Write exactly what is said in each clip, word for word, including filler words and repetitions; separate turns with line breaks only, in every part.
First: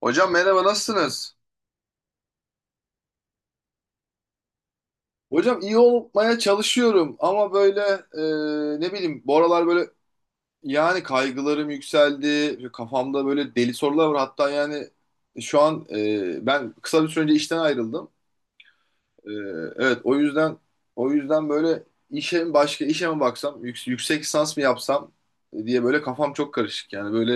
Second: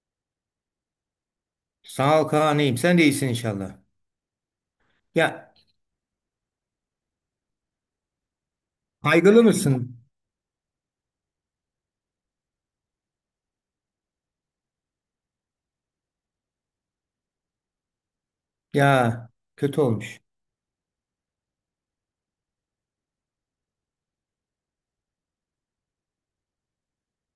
Hocam merhaba nasılsınız?
Sağ ol Kaan'ım. Sen de iyisin inşallah. Ya,
Hocam iyi olmaya çalışıyorum ama böyle e, ne bileyim bu
kaygılı
aralar böyle
mısın?
yani kaygılarım yükseldi. Kafamda böyle deli sorular var. Hatta yani şu an e, ben kısa bir süre önce işten ayrıldım.
Ya,
E,
kötü
evet, o
olmuş.
yüzden o yüzden böyle işe mi başka işe mi baksam yüks- yüksek lisans mı yapsam diye böyle kafam çok karışık. Yani böyle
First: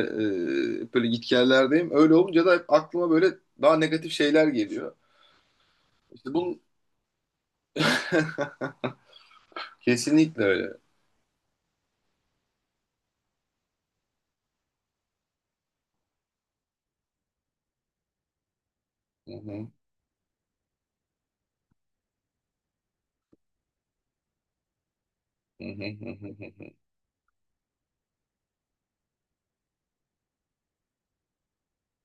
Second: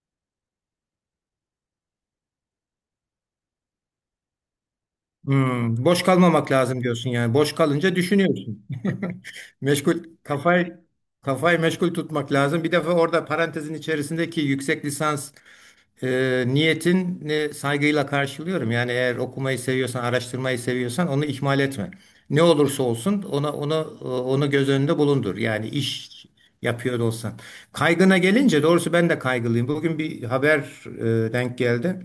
e, böyle gitgellerdeyim. Öyle olunca da hep aklıma böyle daha negatif şeyler geliyor.
Hmm, boş
İşte
kalmamak
bunun
lazım diyorsun yani. Boş kalınca düşünüyorsun. Meşgul
kesinlikle öyle.
kafayı kafayı meşgul tutmak lazım. Bir defa orada parantezin içerisindeki yüksek lisans e, niyetini saygıyla karşılıyorum. Yani eğer
Hı.
okumayı
Hı
seviyorsan, araştırmayı seviyorsan onu ihmal etme. Ne olursa olsun ona onu e, onu göz önünde bulundur.
hı,
Yani
hı
iş
hı, hı
yapıyor da olsan. Kaygına gelince doğrusu ben de kaygılıyım. Bugün bir haber e, denk geldi.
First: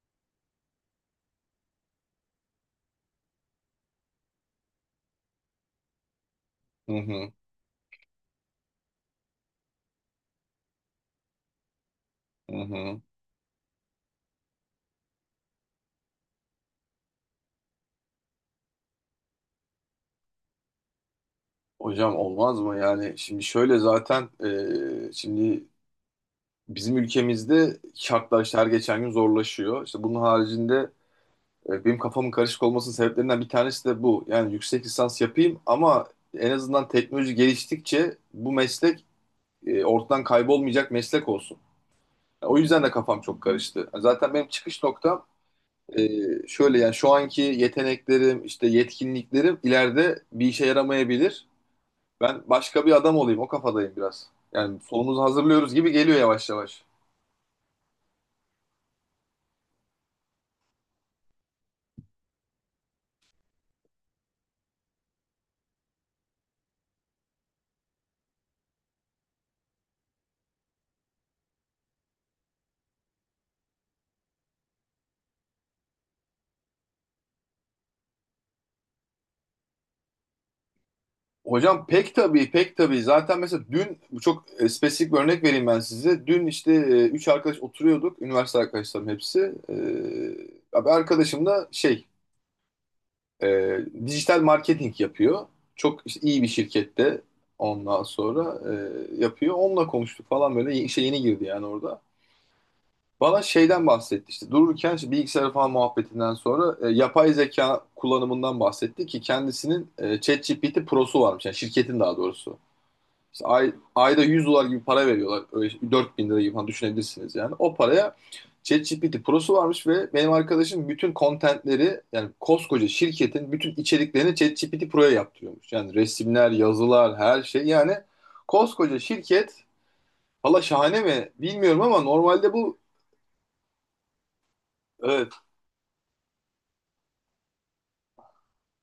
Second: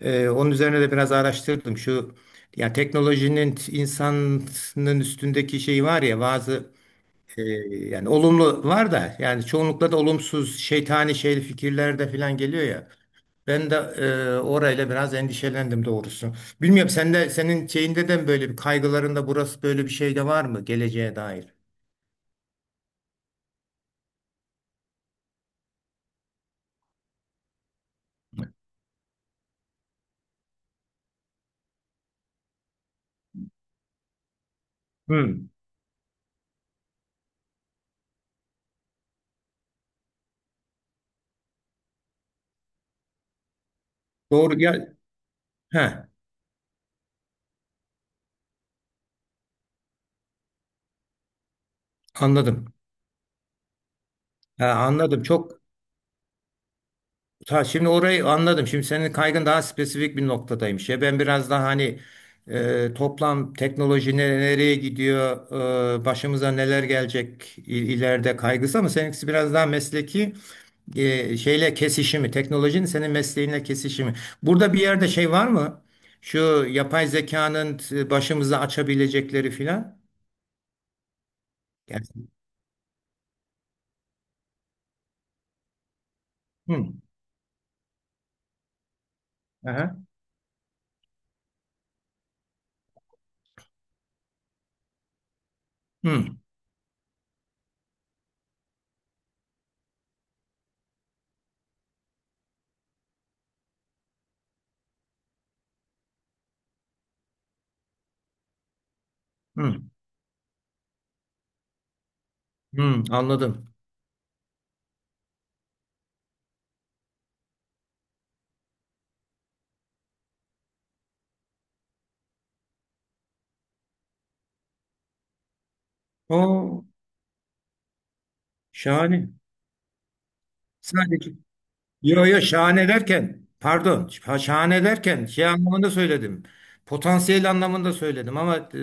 Ee, onun üzerine de biraz araştırdım. Şu, yani teknolojinin insanın üstündeki şeyi var ya, bazı
hı, hı
e, yani olumlu var da yani çoğunlukla da olumsuz şeytani şey fikirler de falan
hı,
geliyor
hı
ya.
hı.
Ben de e, orayla biraz endişelendim doğrusu. Bilmiyorum, sen de senin şeyinde de böyle bir kaygılarında burası böyle bir şey de var mı geleceğe dair?
Hocam olmaz mı? Yani şimdi şöyle zaten e, şimdi bizim ülkemizde şartlar işte her geçen gün zorlaşıyor. İşte bunun haricinde e, benim kafamın karışık olmasının sebeplerinden bir tanesi de bu. Yani yüksek lisans
Hmm.
yapayım ama en azından teknoloji geliştikçe bu meslek e, ortadan kaybolmayacak meslek olsun. O yüzden de kafam çok karıştı. Yani Zaten benim
Doğru
çıkış
ya.
noktam e,
He,
şöyle yani şu anki yeteneklerim, işte yetkinliklerim ileride bir işe yaramayabilir. Ben
anladım.
başka bir adam olayım, o kafadayım biraz.
Ha,
Yani solumuzu
anladım. Çok
hazırlıyoruz gibi geliyor yavaş yavaş.
Ta şimdi orayı anladım. Şimdi senin kaygın daha spesifik bir noktadaymış. Ya, ben biraz daha hani e, toplam teknoloji ne- nereye gidiyor, e, başımıza neler gelecek, i- ileride kaygısı, ama seninkisi biraz daha mesleki e, şeyle kesişimi, teknolojinin senin mesleğinle kesişimi. Burada bir yerde şey var mı? Şu yapay zekanın e, başımıza açabilecekleri filan.
Hocam pek
Yani-
tabii, pek tabii. Zaten mesela dün bu çok e, spesifik bir örnek vereyim ben size. Dün işte
Hı,
e, üç arkadaş oturuyorduk. Üniversite arkadaşlarım hepsi. E,
aha,
abi, arkadaşım da şey e, dijital marketing yapıyor. Çok işte
hı,
iyi bir şirkette ondan sonra e, yapıyor. Onunla konuştuk falan, böyle işe yeni girdi yani orada. Bana şeyden bahsetti, işte dururken işte bilgisayar falan muhabbetinden sonra e, yapay zeka kullanımından bahsetti ki
hı,
kendisinin e, ChatGPT Pro'su varmış yani şirketin daha doğrusu.
hı,
İşte ay,
anladım.
ayda yüz dolar gibi para veriyorlar, öyle şey, dört bin lira gibi falan düşünebilirsiniz yani. O paraya ChatGPT Pro'su varmış ve benim arkadaşım bütün contentleri yani koskoca şirketin bütün içeriklerini ChatGPT Pro'ya yaptırıyormuş. Yani resimler,
O
yazılar, her şey yani, koskoca
şahane.
şirket. Valla şahane mi
Sadece.
bilmiyorum ama
Yo, yo,
normalde bu
şahane derken pardon, şa- şahane derken
evet.
şey anlamında söyledim. Potansiyel anlamında söyledim ama e,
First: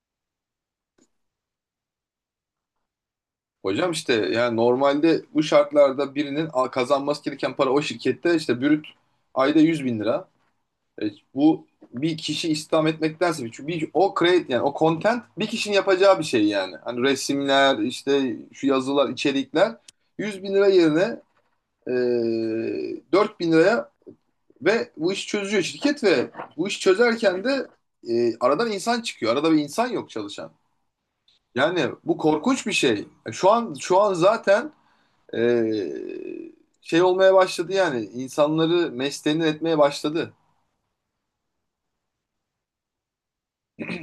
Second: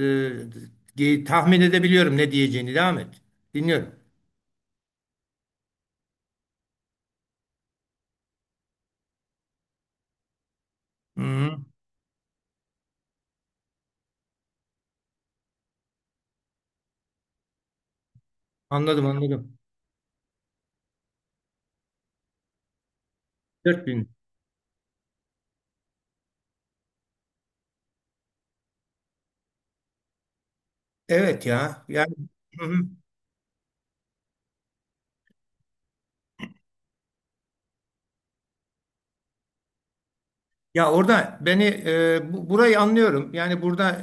ge- tahmin edebiliyorum ne diyeceğini. Devam et.
Hocam
Dinliyorum.
işte yani normalde bu şartlarda birinin a- kazanması gereken para o şirkette işte brüt ayda yüz bin lira. E,
Hı hı.
bu bir kişi istihdam etmektense, çünkü bir, o create yani o content bir kişinin yapacağı bir şey yani. Hani resimler işte, şu
Anladım,
yazılar,
anladım.
içerikler, yüz bin lira yerine e, dört bin
dört
liraya
bin.
ve bu işi çözüyor şirket ve bu işi çözerken de e, aradan insan çıkıyor. Arada bir insan yok çalışan.
Evet ya.
Yani
Yani
bu
Hı
korkunç bir
hı.
şey. Şu an şu an zaten e, şey olmaya başladı, yani insanları meştenir etmeye başladı.
Ya orada beni e, bu- burayı anlıyorum. Yani burada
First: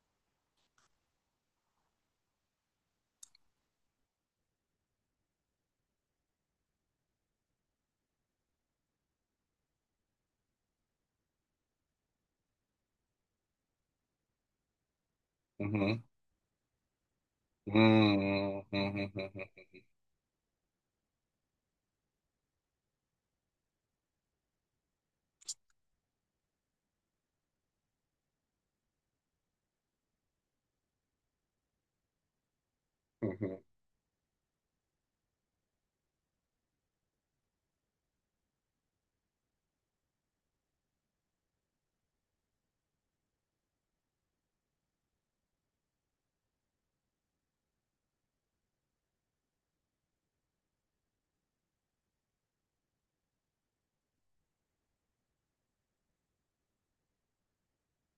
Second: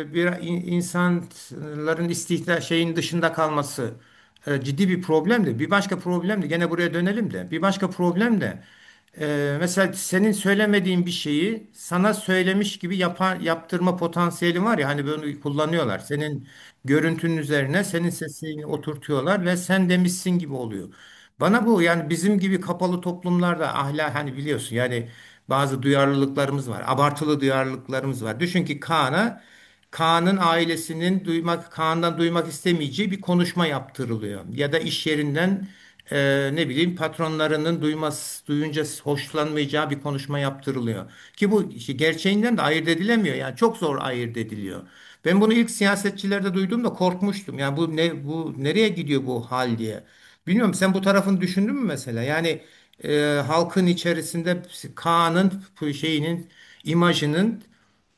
e, bir in- insanların istihdam şeyin dışında kalması e, ciddi bir problem de. Bir başka problem de, gene buraya dönelim de. Bir başka problem de e, mesela senin söylemediğin bir şeyi sana söylemiş gibi yapan, yaptırma potansiyeli var ya, hani bunu
Hı
kullanıyorlar.
hı.
Senin görüntünün üzerine senin
Hmm,
sesini
hı hı,
oturtuyorlar ve
hı
sen demişsin gibi oluyor. Bana bu, yani bizim gibi kapalı toplumlarda ahlak, hani biliyorsun yani bazı duyarlılıklarımız var. Abartılı duyarlılıklarımız var. Düşün ki Kaan'a Kaan'ın ailesinin duymak Kaan'dan duymak istemeyeceği bir
hı, hı
konuşma yaptırılıyor. Ya da iş yerinden e, ne bileyim patronlarının duyması duyunca hoşlanmayacağı bir konuşma yaptırılıyor. Ki bu işi gerçeğinden de ayırt edilemiyor. Yani çok zor ayırt ediliyor. Ben bunu ilk siyasetçilerde duyduğumda korkmuştum. Yani bu ne, bu nereye gidiyor bu hal diye. Bilmiyorum, sen bu tarafını düşündün mü mesela? Yani e, halkın içerisinde Kaan'ın bu şeyinin, imajının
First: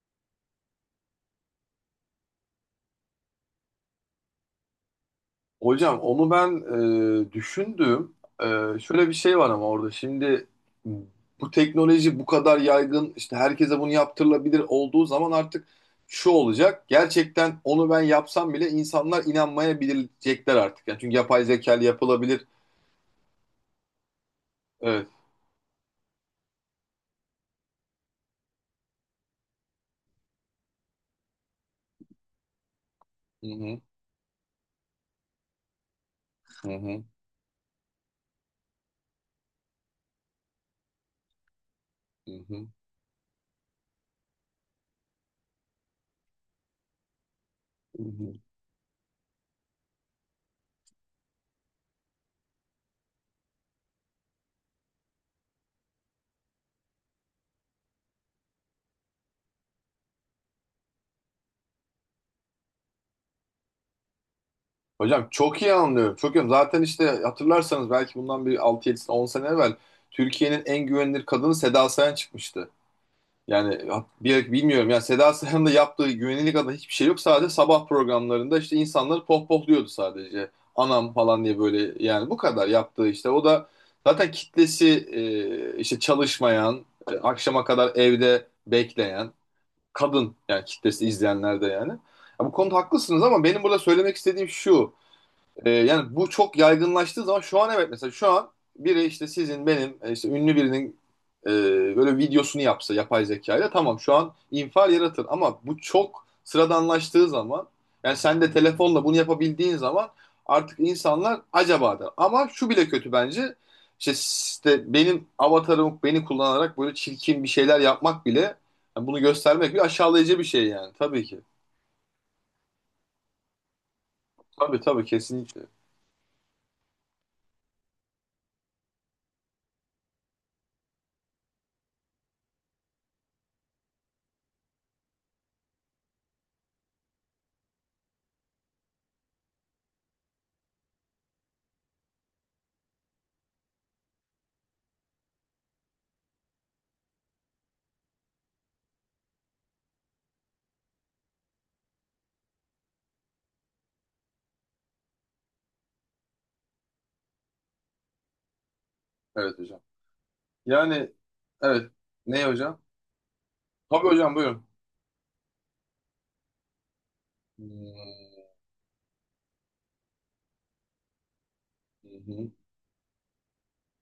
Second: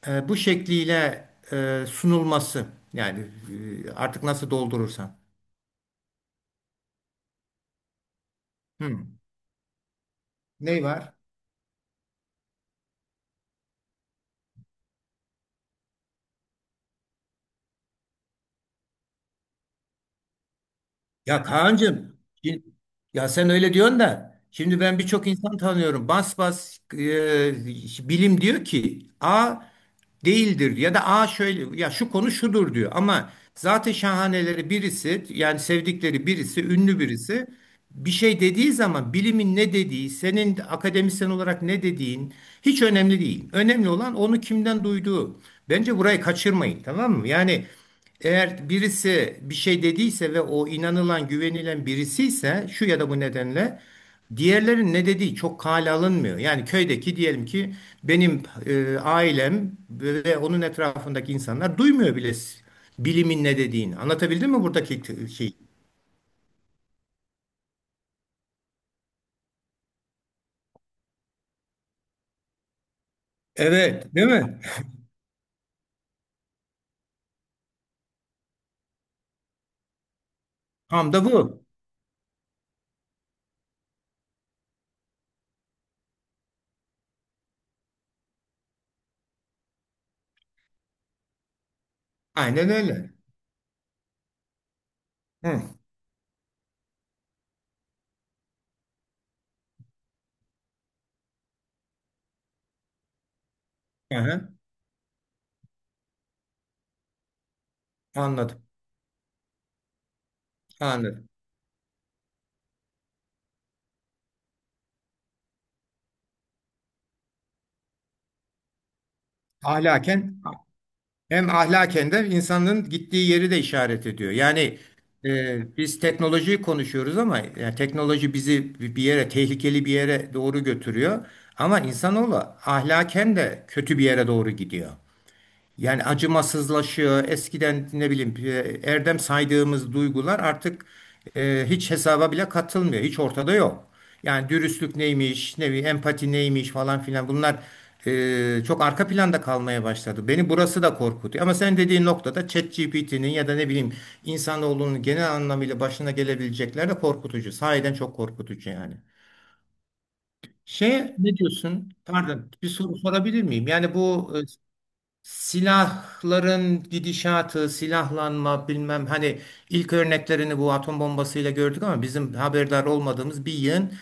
e, bu şekliyle e, sunulması. Yani e, artık nasıl doldurursan.
Hocam onu ben e, düşündüm. E,
Hı.
şöyle bir şey var ama orada şimdi
Ne var?
bu teknoloji bu kadar yaygın, işte herkese bunu yaptırılabilir olduğu zaman artık şu olacak. Gerçekten onu ben yapsam bile insanlar inanmayabilecekler artık. Yani çünkü
Ya
yapay zeka ile
Kaan'cığım,
yapılabilir.
şi- ya sen öyle diyorsun da, şimdi ben
Evet.
birçok insan tanıyorum. Bas bas e, bilim diyor ki A değildir, ya da A şöyle ya şu konu şudur diyor. Ama
Hı hı,
zaten şahaneleri birisi, yani sevdikleri birisi,
hı
ünlü
hı,
birisi bir şey dediği zaman bilimin ne dediği, senin akademisyen olarak ne
hı
dediğin
hı,
hiç önemli değil. Önemli olan onu kimden duyduğu. Bence burayı kaçırmayın, tamam mı? Yani
hı hı.
eğer birisi bir şey dediyse ve o inanılan, güvenilen birisi ise şu ya da bu nedenle, diğerlerin ne dediği çok kale alınmıyor. Yani köydeki, diyelim ki benim e, ailem ve onun etrafındaki insanlar duymuyor bile bilimin ne dediğini. Anlatabildim mi buradaki
Hocam
t- şeyi?
çok iyi anlıyorum. Çok iyi. anlıyorum. Zaten işte hatırlarsanız belki bundan bir altı yedi on 10 sene evvel Türkiye'nin en güvenilir kadını Seda Sayan çıkmıştı. Yani ha-
Evet, değil
bir,
mi?
bilmiyorum yani Seda Sayan'ın da yaptığı güvenilir adına hiçbir şey yok. Sadece sabah programlarında işte insanları pohpohluyordu sadece. Anam
Tam da
falan diye,
bu.
böyle yani bu kadar yaptığı işte. O da zaten kitlesi e, işte çalışmayan, e, akşama kadar evde bekleyen kadın yani, kitlesi izleyenler de yani. Ya bu
Aynen
konuda
öyle.
haklısınız ama benim burada söylemek istediğim şu.
Hı.
Ee, yani bu çok yaygınlaştığı zaman, şu an evet, mesela şu an biri işte sizin, benim e, işte ünlü birinin e, böyle videosunu yapsa yapay zekayla, tamam şu an
Aha,
infial yaratır ama bu çok sıradanlaştığı zaman, yani sen de
anladım.
telefonla bunu yapabildiğin zaman artık
Anladım.
insanlar acaba der. Ama şu bile kötü bence, işte, işte benim avatarım beni kullanarak böyle çirkin bir şeyler yapmak bile, yani bunu göstermek bir aşağılayıcı
Ahlaken
bir şey yani tabii ki.
Hem ahlaken de insanın gittiği yeri de işaret ediyor.
Tabii,
Yani
tabii, kesinlikle.
e, biz teknolojiyi konuşuyoruz ama yani teknoloji bizi bir yere, tehlikeli bir yere doğru götürüyor. Ama insanoğlu ahlaken de kötü bir yere doğru gidiyor. Yani acımasızlaşıyor. Eskiden ne bileyim e, erdem saydığımız duygular artık e, hiç hesaba bile katılmıyor. Hiç ortada yok. Yani dürüstlük neymiş, ne bileyim empati neymiş, falan filan, bunlar e, çok arka planda kalmaya başladı. Beni burası da korkutuyor. Ama sen dediğin noktada ChatGPT'nin, ya da ne bileyim insanoğlunun genel anlamıyla başına gelebilecekler de korkutucu. Sahiden çok korkutucu yani.
Evet hocam. Yani
Şey Ne diyorsun?
evet. Ne
Pardon, bir
hocam?
soru sorabilir miyim? Yani
Tabii
bu
hocam,
e,
buyurun.
Silahların gidişatı,
Hmm.
silahlanma, bilmem, hani ilk örneklerini bu atom bombasıyla gördük ama
Hı
bizim
hı,
haberdar olmadığımız bir yığın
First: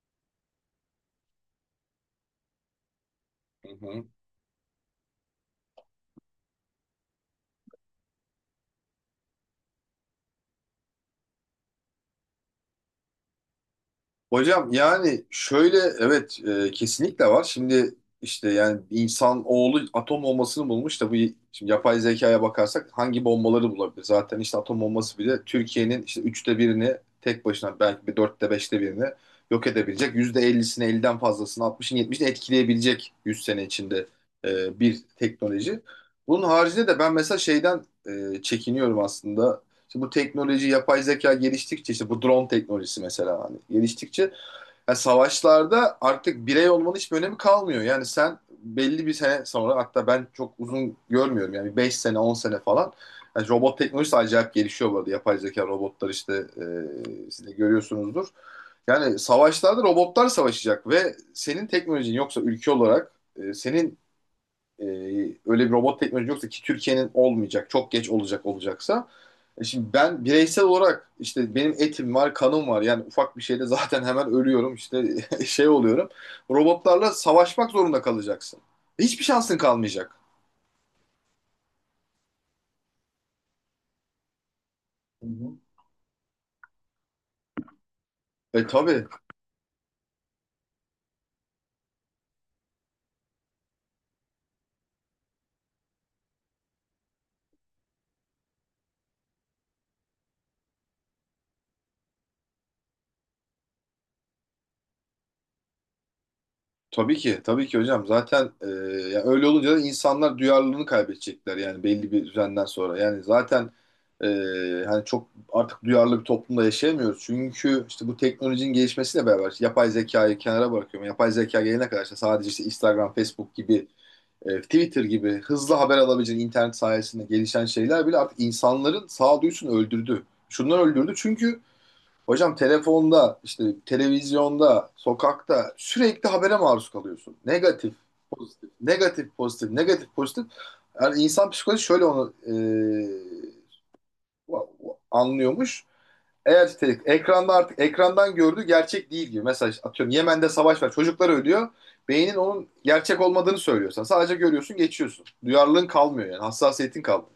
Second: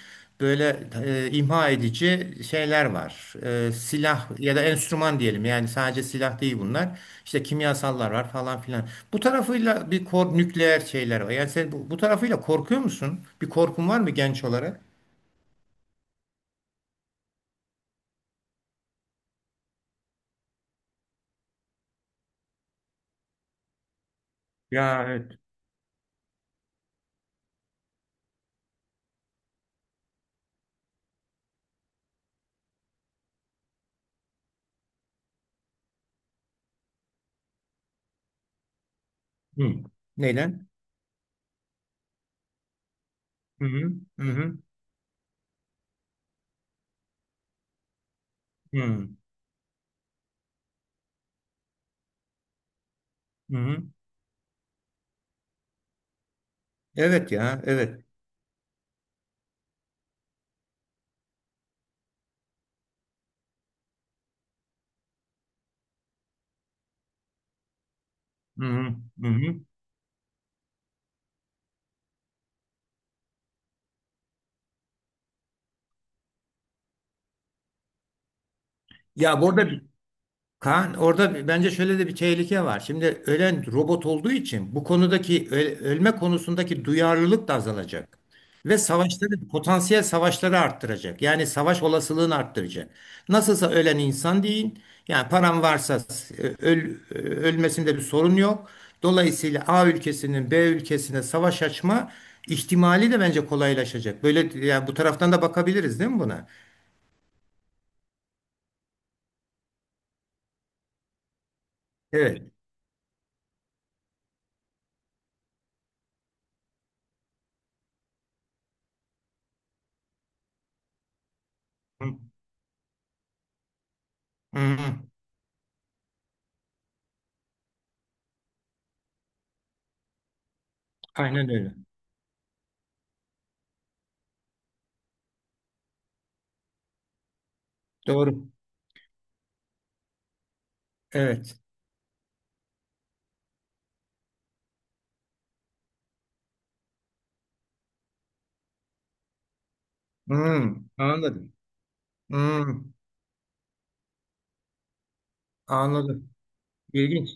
böyle e, imha edici şeyler var.
hı
E,
hı.
silah ya da enstrüman diyelim, yani sadece silah değil bunlar. İşte kimyasallar var falan filan. Bu tarafıyla bir kor nükleer şeyler var. Yani sen bu, bu, tarafıyla korkuyor musun? Bir korkun var mı genç
Hocam
olarak?
yani şöyle, evet, e, kesinlikle var. Şimdi işte yani insan oğlu atom bombasını bulmuş da bu, şimdi yapay zekaya bakarsak hangi bombaları bulabilir? Zaten işte atom
Ya,
bombası
evet.
bile Türkiye'nin işte üçte birini tek başına, belki bir dörtte beşte birini yok edebilecek. Yüzde ellisini, elliden fazlasını, altmışını, yetmişini etkileyebilecek yüz sene içinde e, bir teknoloji. Bunun haricinde de ben mesela şeyden e, çekiniyorum aslında.
Hı.
İşte bu teknoloji,
Neyden?
yapay zeka geliştikçe, işte bu drone teknolojisi mesela, hani
Hı hı. Hı
geliştikçe
hı.
yani savaşlarda artık birey olmanın hiçbir önemi kalmıyor. Yani sen
Hı
belli
hı.
bir sene sonra, hatta ben çok uzun görmüyorum yani, beş sene on sene falan, yani robot teknolojisi acayip gelişiyor bu arada. Yapay zeka robotlar işte, e,
Evet
siz de
ya, evet.
görüyorsunuzdur. Yani savaşlarda robotlar savaşacak ve senin teknolojin yoksa ülke olarak, e, senin e, öyle bir robot teknolojin yoksa ki Türkiye'nin olmayacak, çok geç olacak
Hı hı,
olacaksa.
hı hı.
e Şimdi ben bireysel olarak işte benim etim var, kanım var. Yani ufak bir şeyde zaten hemen ölüyorum, işte şey oluyorum. Robotlarla savaşmak zorunda kalacaksın. Hiçbir
Ya
şansın
burada bir-
kalmayacak.
Kaan, orada bir- bence şöyle de bir tehlike var. Şimdi ölen robot olduğu için bu
Hı
konudaki
hı.
ö- ölme konusundaki duyarlılık da azalacak.
E
Ve
tabii.
savaşları, potansiyel savaşları arttıracak. Yani savaş olasılığını arttıracak. Nasılsa ölen insan değil. Yani paran varsa s- öl, e, ölmesinde bir sorun yok. Dolayısıyla A ülkesinin B ülkesine savaş açma ihtimali de bence kolaylaşacak. Böyle, yani bu taraftan da bakabiliriz değil mi buna?
Tabii ki. Tabii ki hocam. Zaten e, yani öyle olunca da insanlar duyarlılığını kaybedecekler yani belli bir
Evet.
düzenden sonra. Yani zaten e, hani çok artık duyarlı bir toplumda yaşayamıyoruz. Çünkü işte bu teknolojinin gelişmesiyle beraber, işte yapay zekayı kenara bırakıyorum. Yapay zeka gelene kadar işte sadece işte Instagram, Facebook gibi, e, Twitter
Hmm,
gibi hızlı haber alabileceğin internet sayesinde gelişen şeyler bile artık insanların sağduyusunu öldürdü. Şundan öldürdü
aynen
çünkü
öyle.
hocam, telefonda, işte televizyonda, sokakta sürekli habere maruz kalıyorsun. Negatif,
Doğru.
pozitif, negatif, pozitif, negatif, pozitif. Yani insan
Evet.
psikolojisi şöyle onu e, anlıyormuş. Eğer te- ekranda, artık ekrandan gördüğü gerçek değil gibi. Mesela işte atıyorum Yemen'de savaş
Hmm,
var, çocuklar
anladım.
ölüyor. Beynin onun
Hmm,
gerçek olmadığını söylüyorsan sadece görüyorsun, geçiyorsun. Duyarlılığın kalmıyor
anladım.
yani, hassasiyetin
İlginç.
kalmıyor.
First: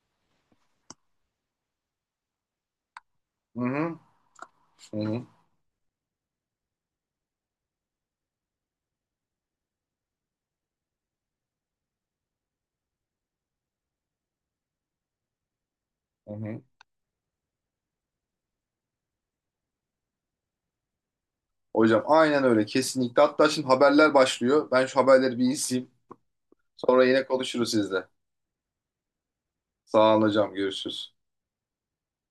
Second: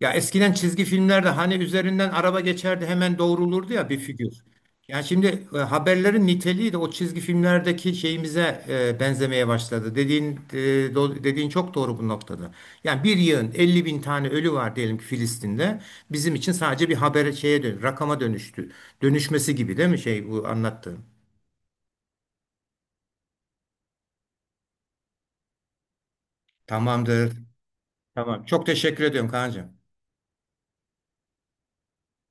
Ya eskiden çizgi filmlerde hani üzerinden araba geçerdi hemen
Hı
doğrulurdu ya bir
hı,
figür.
hı
Yani
hı,
şimdi e, haberlerin niteliği de o çizgi filmlerdeki şeyimize e, benzemeye başladı. Dediğin e, do- dediğin çok doğru bu noktada. Yani bir yığın elli bin tane ölü var diyelim ki Filistin'de.
hı
Bizim için
hı.
sadece bir habere, şeye, dön, rakama dönüştü. Dönüşmesi gibi değil mi şey bu anlattığın?
Hocam aynen öyle, kesinlikle. Hatta şimdi haberler başlıyor. Ben şu haberleri bir izleyeyim. Sonra yine
Tamamdır.
konuşuruz sizle.
Tamam. Çok teşekkür ediyorum Kaan'cığım.
Sağ olun hocam, görüşürüz.